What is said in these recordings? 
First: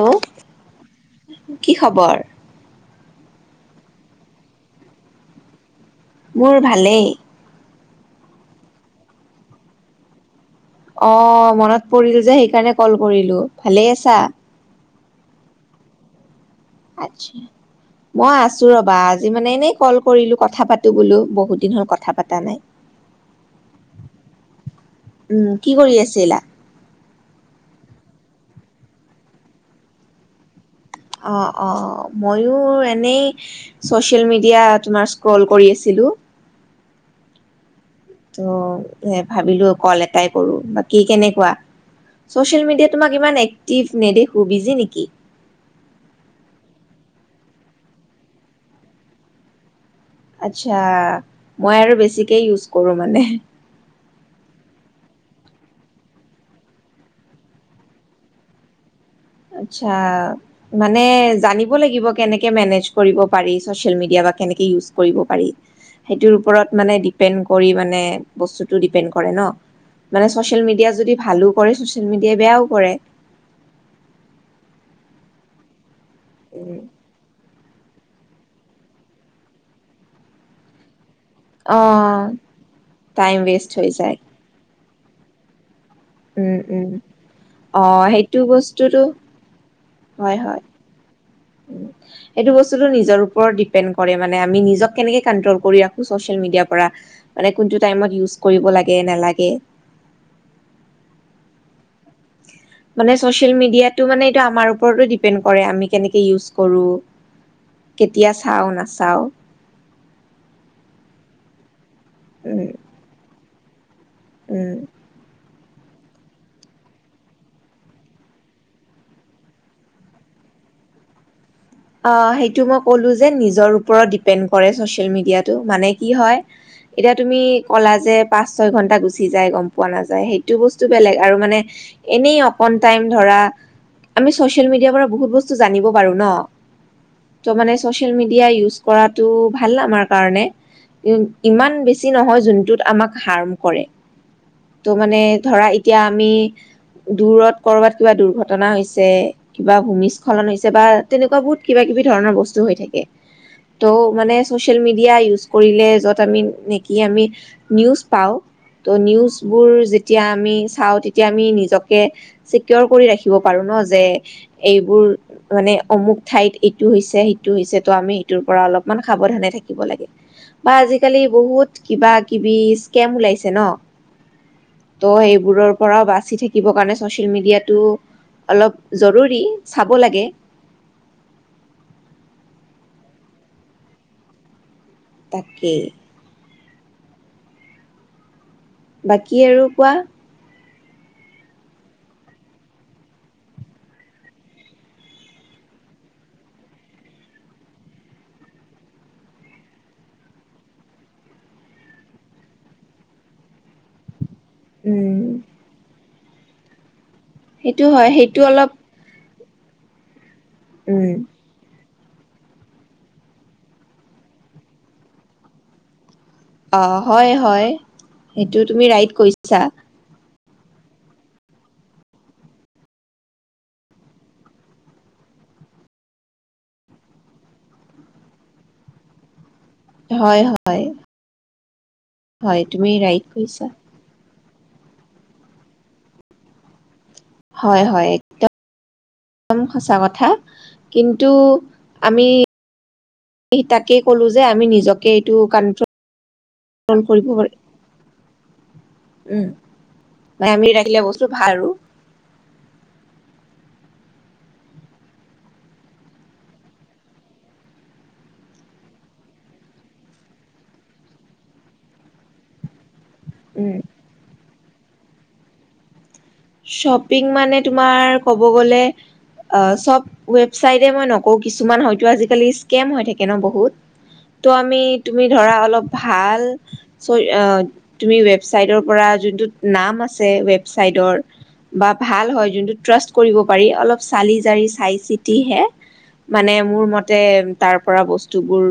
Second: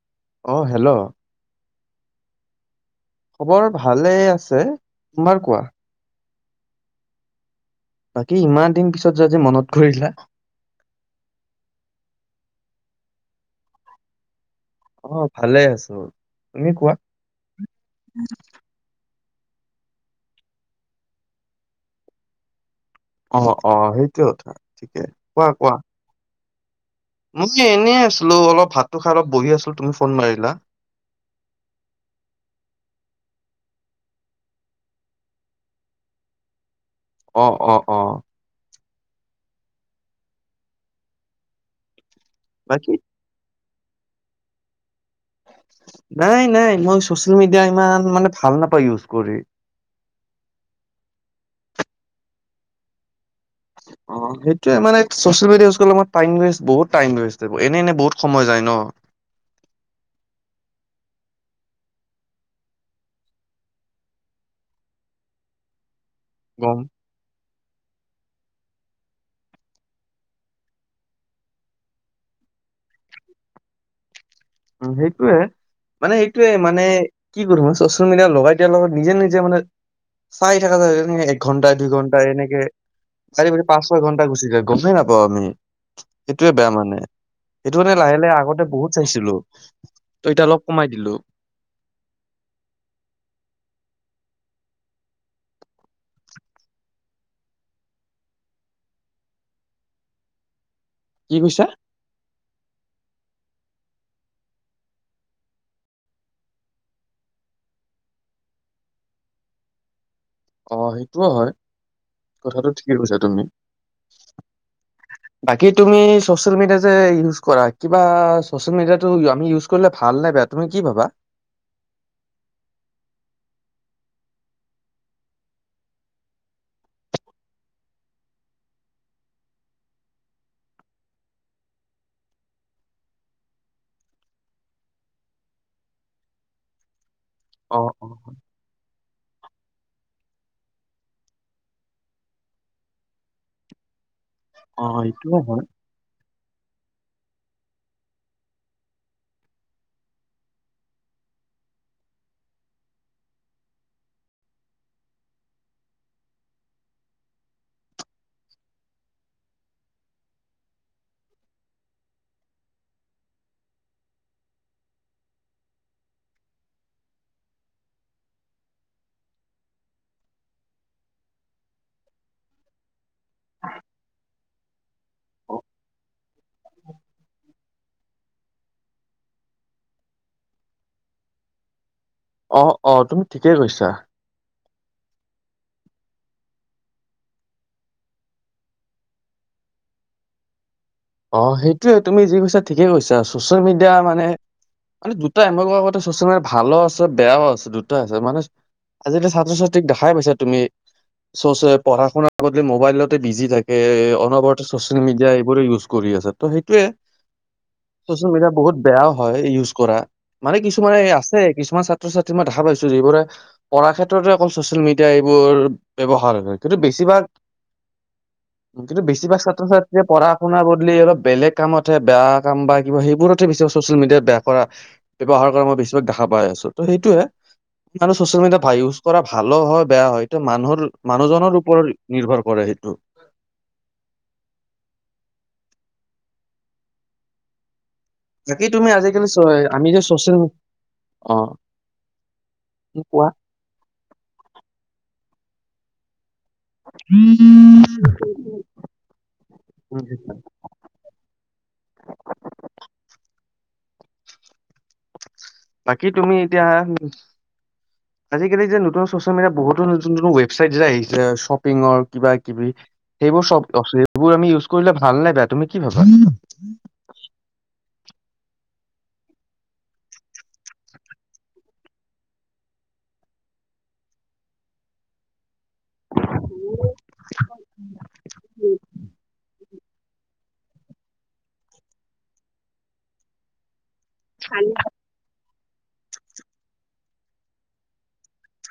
অ অ হেল্ল' কি খবৰ। খবৰ ভালে আছে তোমাৰ কোৱা? মোৰ ভালেই। বাকী ইমান দিন পিছত যে মনত কৰিলা। অ মনত পৰিল যে সেইকাৰণে কল কৰিলোঁ ভালেই আছা। অ ভালে আছোঁ। আচ্ছা মই আছোঁ ৰবা। আজি মানে এনেই কল কৰিলো কথা পাতোঁ বোলো বহুত দিন হ'ল কথা পাতা নাই। অ অ সেইটো কোৱা উম, কি কোৱা। কৰি আছিলা? মই এনেই আছিলোঁ অলপ ভাতটো খাই অলপ বহি আছিলোঁ তুমি ফোন মাৰিলা। অ অ ময়ো এনেই ছচিয়েল মিডিয়া তোমাৰ ইস্ক্ৰল কৰি আছিলোঁ। অ অ। অ ত এ ভাবিলোঁ কল এটাই কৰোঁ বাকি কেনেকুৱা। ছ'চিয়েল মিডিয়াত বাকী তোমাক ইমান এক টিপ নেদেখু বিজি নেকি নাই নাই মই চচিয়েল মিডিয়া ইমান মানে ভাল নাপাওঁ ইউজ কৰি। আচ্ছা মই আৰু বেছিকে ইউজ কৰোঁ মানে। অ সেইটোৱে মানে চচিয়েল মিডিয়া ইউজ কৰিলে টাইমৱেষ্ট বহুত টাইমৱেষ্ট এনে এনে বহুত সময় যায় ন। আচ্ছা মানে জানিব লাগিব কেনেকে মেনেজ কৰিব পাৰি চচিয়েল মিডিয়াত বা কেনেকে ইউজ কৰিব পাৰি। সেইটোৰ গম ওপৰত মানে ডিপেণ্ড। কৰি মানে বস্তুটো ডিপেণ্ড কৰে ন মানে ছ'চিয়েল মিডিয়া যদি ভালো কৰে ছ'চিয়েল মিডিয়াই বেয়াও কৰে। উম সেইটোৱে। মানে সেইটোয়ে উম মানে কি কৰিম। চচিয়েল মিডিয়া লগাই তেওঁলোকে নিজে নিজে মানে চাই থকা যায়। এক ঘণ্টাই অ দুই ঘণ্টা এনেকে টাইম চাৰি ৱেষ্ট পাঁচ হৈ ছয় যায় ঘণ্টা ঘুচি যায়। গমেই নাপাওঁ আমি। সেইটোয়ে উম বেয়া উম মানে সেইটো অ কাৰণে লাহে লাহে সেইটো আগতে বহুত বস্তুটো চাইছিলোঁ। ত এতিয়া অলপ কমাই দিলোঁ। টু এইটো বস্তু টো নিজৰ ওপৰত দিপেণ্ড কৰে মানে আমি নিজক কেনেকে কণ্ট্ৰল কৰি ৰাখোঁ চছিয়েল মিডিয়া পৰা মানে কোন টো টাইমত ইউছ কৰিব লাগে নালাগে। কি কৈছা। মানে ছচিয়েল মিডিয়াটো মানে এইটো আমাৰ ওপৰতো ডিপেণ্ড কৰে আমি কেনেকে ইউজ কৰোঁ কেতিয়া চাওঁ নাচাওঁ। অ সেইটোও হয়। কথাটো উম ঠিকে কৈছা তুমি। উম বাকী তুমি চচিয়েল মিডিয়া যে ইউজ কৰা কিবা চচিয়েল‌ মিডিয়াটো আমি ইউজ কৰিলে ভাল নাই বেয়া তুমি কি ভাবা। অ সেইটো মই কলো যে নিজৰ ওপৰত ডিপেণ্ড কৰে চচিয়েল মিডিয়াটো মানে কি হয় এতিয়া তুমি কলা যে পাঁচ ছয় ঘণ্টা গুচি যায় গম পোৱা নাযায়। সেইটো বস্তু বেলেগ আৰু মানে এনেই অকন টাইম ধৰা আমি চচিয়াল মিডিয়া পৰা বহুত বস্তু জানিব পাৰোঁ ন। ত' মানে অ অ ছচিয়েল মিডিয়া ইউজ। কৰাটো ভাল আমাৰ কাৰণে ইমান বেছি নহয় যোনটোত আমাক হাৰ্ম কৰে। অ ত' মানে এইটোও হয় ধৰা এতিয়া আমি। দূৰত কৰবাত কিবা দুৰ্ঘটনা হৈছে কিবা ভূমিস্খলন হৈছে বা তেনেকুৱা বহুত। কিবা কিবি ধৰণৰ বস্তু হৈ থাকে ত' মানে চচিয়েল মিডিয়া ইউজ কৰিলে য'ত আমি নেকি আমি নিউজ পাওঁ ত' নিউজবোৰ যেতিয়া আমি চাওঁ তেতিয়া আমি নিজকে চিকিয়ৰ কৰি ৰাখিব পাৰো ন যে এইবোৰ মানে অমুক। ঠাইত ইটো হৈছে সিটো হৈছে ত' আমি সেইটোৰ পৰা অলপমান সাৱধানে থাকিব লাগে বা আজিকালি বহুত কিবা কিবি স্কেম ওলাইছে ন ত সেইবোৰৰ পৰা বাছি থাকিব কাৰণে ছচিয়েল মিডিয়াটো অলপ জৰুৰি চাব লাগে। অ অ তুমি ঠিকেই কৈছা? তাকে বাকী আৰু কোৱা? অ সেইটোয়ে তুমি যি কৈছা ঠিকে কৈছা চচিয়েল মিডিয়া মানে মানে দুটাই এমক আগতে চচিয়েল মিডিয়া ভালো আছে বেয়াও আছে দুটাই আছে মানে আজিকালি ছাত্ৰ ছাত্ৰীক দেখাই পাইছা তুমি চ পঢ়া শুনাৰ বদলি মোবাইলতে বিজি থাকে অনবৰ। ছচিয়েল উম মিডিয়া এইবোৰে ইউজ। কৰি আছে ত সেইটোয়ে? সেইটো হয় ছচিয়েল সেইটো মিডিয়া অলপ। বহুত বেয়াও হয় ইউজ কৰা। মানে কিছুমানে উম আছে কিছুমান ছ। ছাত্ৰ ছাত্ৰী মই দেখা পাইছো যিবোৰে পঢ়া ক্ষেত্ৰতে অকল ছচিয়েল মিডিয়া এইবোৰ ব্যৱহাৰ। হয় হয় কিন্তু অ বেছিভাগ হয় হয় সেইটো তুমি কিন্তু ৰাইট বেছিভাগ কৈছা ছাত্ৰ ছাত্ৰীয়ে পঢ়া। শুনা বহুত অলপ বেলেগ কামত হে বেয়া কাম বা কিবা সেইবোৰতে বেছ চচিয়েল মিডিয়াত বেয়া কৰা ব্যৱহাৰ কৰা মই বেছি ভাগ দেখা পাই আছো ত সেইটোয়ে মানে চচিয়েল মিডিয়াত ভাল ইউজ কৰা ভাল। হল হয় বেয়া হয়টো হয় মানুহৰ হয় মানুহজনৰ। পৰলি। হয় তুমি ৰাইট কৈছা? হয় হয় জাকি তুমি আজি। একদম সঁচা কথা কিন্তু অ আমি। কোৱা স তাকেই কলো যে আমি নিজকে। টো কণ্ট্ৰল। প উম আমি ৰাখিলে বস্তু ভাল আৰু। বাকী তুমি এতিয়া আজিকালি যে নতুন চচিয়েল মিডিয়া বহুতো নতুন নতুন ৱেবচাইট যে আহিছে শ্বপিংৰ কিবা কিবি। সেইবোৰ চব উম সেই বোৰ আমি ইউজ। কৰিলে ভাল নাই বেয়া তুমি কি ভাবা। শ্বপিং মানে তোমাৰ। ক'ব গ'লে চব ৱেবচাইট মই নকওঁ কিছুমান হয়তো আজিকালি স্কেম হৈ থাকে ন বহুত ত' আমি তুমি ধৰা অলপ। ভাল চ তুমি ৱেবচাইটৰ পৰা যোনটো। নাম আছে ৱেবচাইটৰ। বা ভাল হয় যোনটো ট্ৰাষ্ট কৰিব পাৰি অলপ। চালি জাৰি চাই চিতিহে। মানে মোৰ মতে তাৰ পৰা বস্তুবোৰ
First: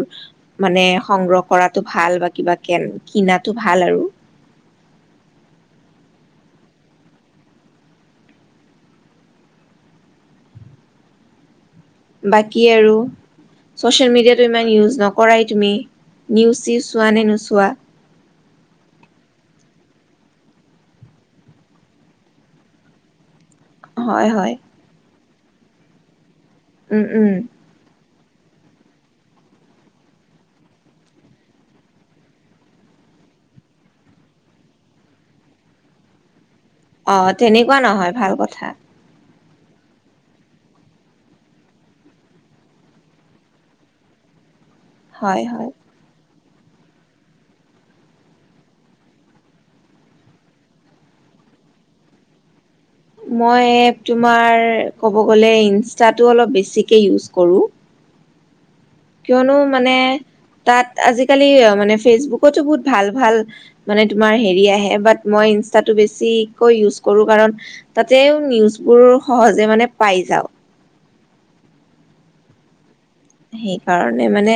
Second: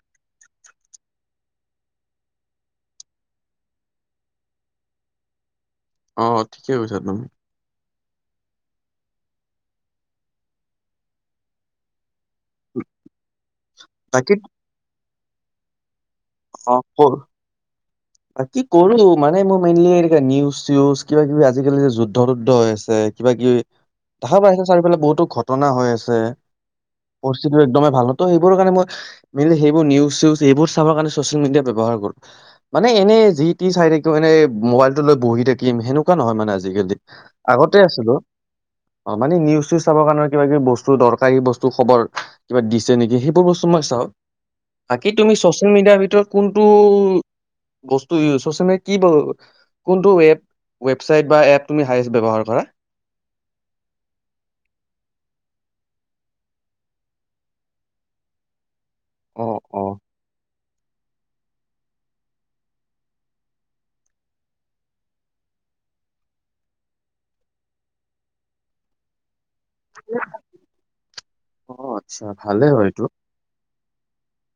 মানে সংগ্ৰহ কৰাটো ভাল বা কিবা কে কিনাটো ভাল আৰু। অ ঠিকে কৈছা তুমি। বাকী আৰু ছ'চিয়েল বাকী মিডিয়াটো ইমান ইউজ নক কৰাই তুমি নিওচ-চিওচ চোৱা নে নোচোৱা? কি কৰো মানে মোৰ মেইনলি এনে নিউজ-চিউজ কিবা কিবি আজিকালি যে যুদ্ধযুদ্ধ হৈ আছে কিবা-কিবি হয় দেখা হয় পাইছে চাৰিওফালে বহুতো ঘট ঘটনা হৈ আছে। উম উম পৰিস্থিতি একদমেই ভাল ত' সেইবোৰৰ কাৰণে মই ম সেইবোৰ নিউজ চিউজ এইবোৰ চাব কাৰণে চচিয়েল মিডিয়া ব্যৱহাৰ কৰো। মানে এনে যি টি চাই থাকিম এনেই মোবাইলটো লৈ বহি থাকিম সেনেকুৱা নহয় মানে আজ অ তেনেকুৱা নহয় ভাল কথা। অ মানে নিউজ চিউজ চাবৰ কাৰণে কিবা কিবি বস্তু দৰকাৰী বস্তু খবৰ কিবা দিছে নেকি সেইবোৰ বস্তু মই চাওঁ। বাকী তুমি হয় হয় চ'চিয়েল মিডিয়াৰ ভিতৰত কোনটো বস্তু ইউচ চচিয়েল মে কি কোনটো ৱেব ৱেবচাইট বা এপ তুমি হাইচ ব্যৱহাৰ কৰা? মই এপ তোমাৰ ক'ব গ'লে ইনষ্টাটো অলপ বেছিকে ইউজ কৰোঁ। কিয়নো অ', মানে অ', তাত আজিকালি মানে ফেচবুকতো বহুত ভাল-ভাল মানে তোমাৰ হেৰি আহে বাট মই ইনষ্টাটো বেছিকৈ ইউজ কৰো কাৰণ তাতেও নিউজ বোৰ সহজ যে মানে পাই যাও। অ আচ্ছা ভালে হয় এইটো। সেইকাৰণে মানে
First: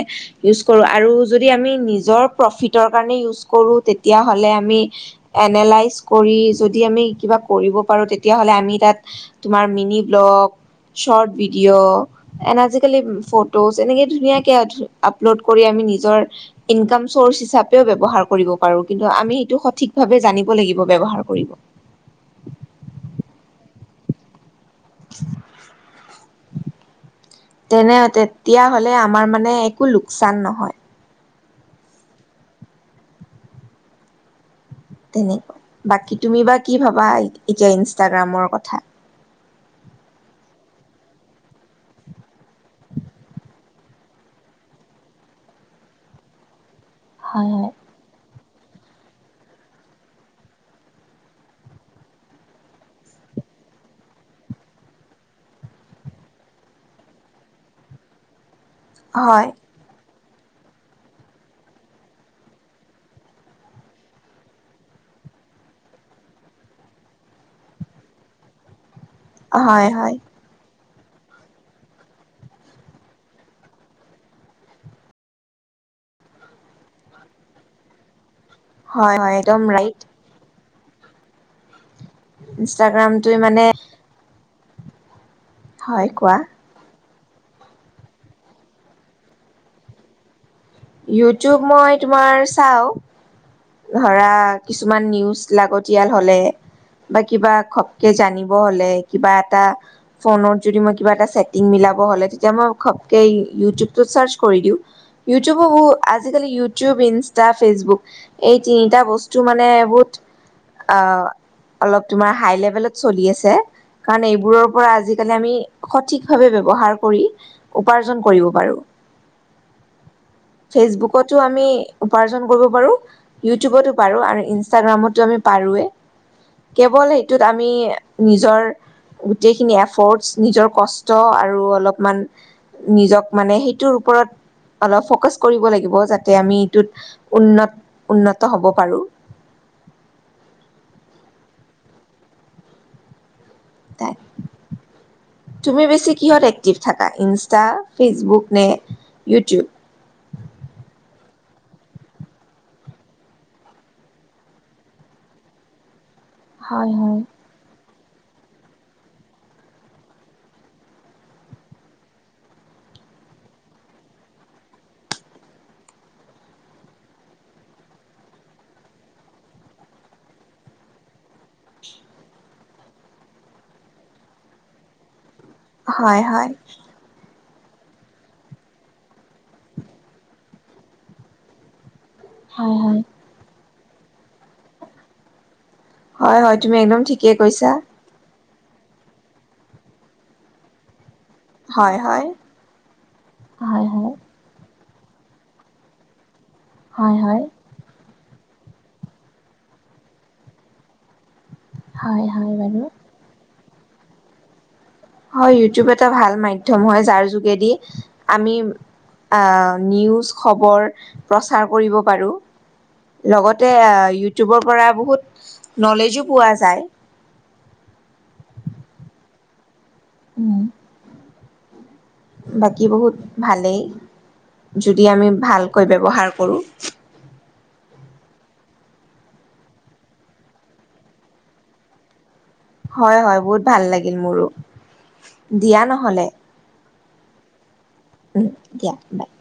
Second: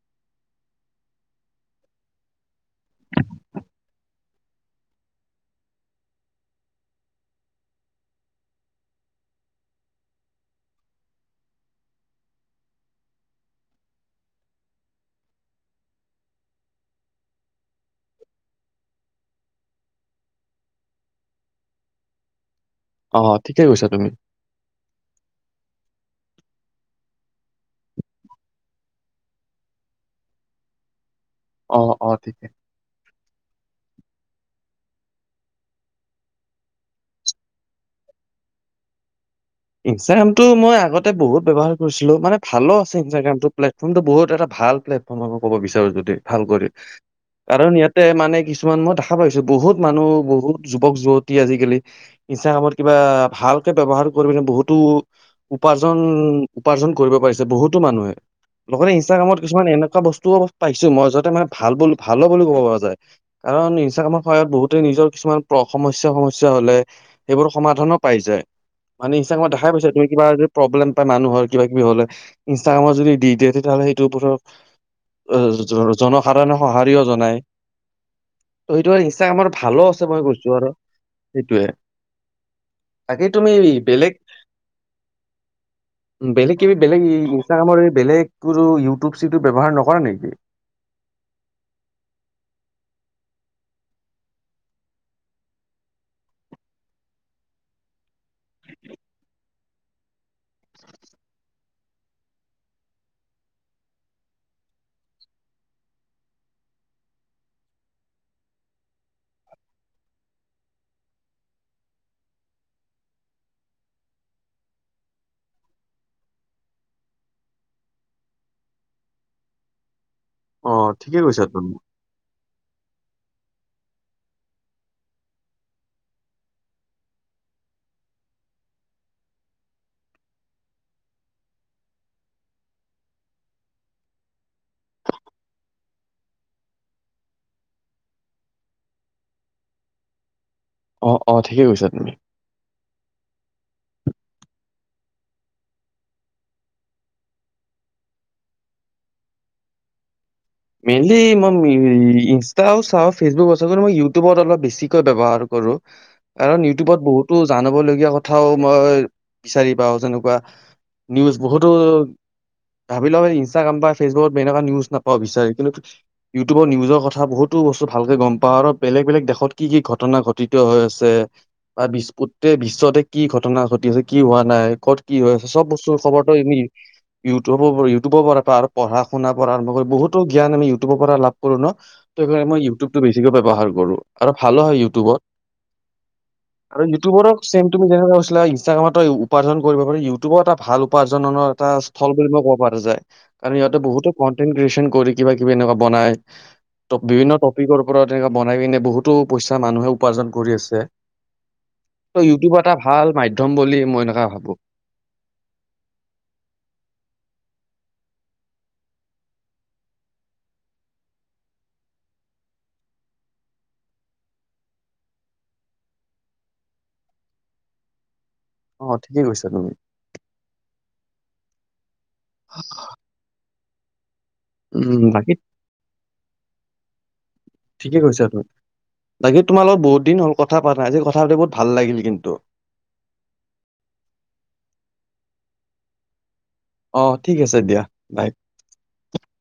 ইউজ কৰো আৰু যদি আমি নিজৰ প্ৰফিট ৰ কাৰণে ইউজ কৰোঁ তেতিয়া হলে আমি এনেলাইজ কৰি যদি আমি কিবা কৰিব পাৰো তেতিয়া হলে আমি তাত তোমাৰ মিনি ব্লগ, চৰ্ট ভিডিঅ' এন আজি কালি প [unintelligible] এনেকে ধুনীয়াকে আপলোড কৰি আমি নিজৰ ইনকাম সৌৰ্চ হিচাপে ব্যৱহাৰ কৰিব পাৰো কিন্তু আমি হেতু সঠিক ভাবে জানিব লাগিব ব্যৱহাৰ কৰিব। অ ঠিকে কৈছা তুমি। তেনে তেতিয়া হলে আমাৰ মানে একো লোকচান নহয়। অহ-অহ ঠিকে। তেনেকুৱা বাকী তুমি বা কি ভাবা এতিয়া ইনষ্টাগ্ৰামৰ কথা? ইনষ্টাগ্ৰামটো মই আগতে বহুত ব্যৱহাৰ কৰিছিলো মানে ভালো আছে ইনষ্টাগ্ৰামতটো প্লেটফৰ্মটো বহুত এটা ভাল প্লেটফৰ্মৰই ক'ব বিচাৰো যদি ভাল কৰি। হয় হয়। কাৰণ ইয়াতে মানে কিছু কিছুমান মই দেখা পাইছো বহুত মানুহ বহুত যুৱক যুৱতী আজিকালি ইনষ্টাগ্ৰামত কিবা ভালকে ব্যৱহাৰ পিনে বহুতো উপাৰ্জন-উপাৰ্জন কৰিব পাৰিছে বহুতো মানুহে লগতে ইনষ্টাগ্ৰামত হয় কিছুমান এনেকুৱা বস্ত পাইছো মই যতে মানে ভাল ভালো বুলি ক'ব পৰা যায়। কাৰণ ইনষ্টাগ্ৰামৰ সহায়ত বহুতে নিজৰ কিছুমান সমস্যা-সমস্যা হলে সেইবোৰ সমাধানো পাই যায়। মানে ইনষ্টাগ্ৰামত দেখাই পাইচা হয় তুমি হয় কিবা প্ৰব্লেম মানুহৰ কিবা কিবি হলে ইনষ্টাগ্ৰামত যদি দি দিয়ে তেতিয়াাহ'লে সেইটোৰ ওপৰত জনসাধাৰণে সঁহাৰিও জনায়। ত সেইটো আৰু হয় হয় ইনষ্টাগ্ৰামত একদম ভালো ৰাইট আছে বাৰু কৈছো আৰু। সেইটোয়ে ইনষ্টাগ্ৰাম তুমি বেলেগ হয় কোৱা বেলেগিব বেলেগেই ইনষ্টাগ্ৰামত এই বেলেগ কোনো ইউটিউব চিউটিউব ব্যৱহাৰ নকৰা নেকি ইউটিউব মই তোমাৰ চাওঁ, ধৰা কিছুমান নিউজ লাগতিয়াল হ'লে বা কিবা খপকে জানিব হ'লে কিবা এটা ফোনত যদি মই কিবা এটা ছেটিং মিলাব হ'লে তেতিয়া মই খবকে ইউটিউবটোত চাৰ্চ কৰি দিওঁ আজিকালি ইউটিউব, ইনষ্টা, ফেচবুক এই তিনিটা বস্তু মানে বহুত অলপ তোমাৰ হাই লেভেলত চলি আছে কাৰণ এইবোৰৰ পৰা আজিকালি আমি সঠিকভাৱে ব্যৱহাৰ কৰি উপাৰ্জন কৰিব পাৰো অ ঠিকে ফেচবুকতো কৈছা আমি তুমি উপাৰ্জন কৰিব পাৰো ইউটিউবতো পাৰোঁ আৰু ইনষ্টাগ্ৰামতো আমি পাৰোৱেই কেৱল সেইটোত আমি নিজৰ গোটেইখিনি এফৰ্টছ নিজৰ কষ্ট আৰু অলপমান নিজক মানে সেইটোৰ ওপৰত অলপ ফ'কাচ কৰিব লাগিব যাতে আমি এইটোত উন্নত উন্নত হ'ব পাৰোঁ অ অ ঠিকেই কৈছা তুমি তুমি বেছি কিহত এক্টিভ থাকা ইনষ্টা ফেচবুক নে ইউটিউব? মেইনলি মই ইনষ্টাও চাওঁ ফেচবুকো চাওঁ কিন্ত মই ইউটিউবত অলপ বেছিকৈ বৱহাৰ কৰোঁ। কাৰণ হয় ইউটিউবত হয়। বহুতো জানাব লাগ কথাও মই বিচাৰি পাওঁ যেনেকুৱা নিউজ বহুতো ভাবি লও ইনষ্টাগ্ৰাম বা ফেচবুকত এনেকুৱা নিউজ নাপাওঁ বিচাৰি কিন্তু ইউটিউবৰ নিউজৰ কথা বহুতো বস্তু ভালকে গম পাওঁ আৰু বেলেগ বেলেগ দেশত কি কি ঘটনা ঘটিত হৈ আছে বা বিশ গোটেই বিশ্বতে কি ঘটনা ঘটি আছে কি হোৱা নাই ক'ত কি হৈ আছে চব বস্তুৰ খবৰ হয় ত হয়। নি ইউটিউবৰ ইউটিউবৰ পৰা পঢ়া শুনা পৰা আৰম্ভ কৰি বহুত। জ্ঞান আমি ইউটিউবৰ পৰা লাভ কৰো ন। সেই কাৰণ মই হয় হয়। ইউটিউবটো বেছিকৈ ব্যৱহাৰ কৰোঁ। আৰু ভালো হয় ইউটিউবত। হয় হয় তুমি একদম ঠিকে কৈছা ইষ্টাগ্ৰামতে উপাৰ্জন কৰিব পাৰে ইউটিউবৰ এটা ভাল উপাৰ্জন। উপাৰ্জন এটা হয় হূল হয়। বুলি কৰিব পৰা যায় আৰু সিহঁতে হয় বহুতো হয় কটেন কিৰিচন কৰি কিবা কিবি এনেকুৱা বনাই। হয় বিভিন্ন হয় টপিকৰ ওপৰত তেনেকুৱা বনাই পিনে বহুতো পইচা মানুহে উপাৰ্জন কৰি আছে। হয় ত হয় ইউটিউব এটা বাৰু। ভাল মাধ্যম। বুলি মই এনেকুৱা ভাবোঁ হয় ইউটিউব এটা ভাল মাধ্যম হয় যাৰ যোগেদি আমি নিউজ খবৰ প্ৰচাৰ কৰিব পাৰোঁ লগতে ইউটিউবৰ পৰা বহুত নলেজো পোৱা যায়। অ ঠিকেই কৈছা তুমি। উম বাকী বহুত ভালেই উম যদি উম আমি বাকী ভালকৈ ব্যৱহাৰ কৰোঁ। ঠিকে কৈছা ত বাকী তোমাৰ লগত বহুত দিন হ'ল কথা পাত নাই আজি কথা পাতি বহুত ভাল লাগিল কিন্তু। হয় হয় বহুত ভাল লাগিল মোৰো দিয়া নহ'লে অ ঠিক আছে দিয়া বাই। উম দিয়া বাই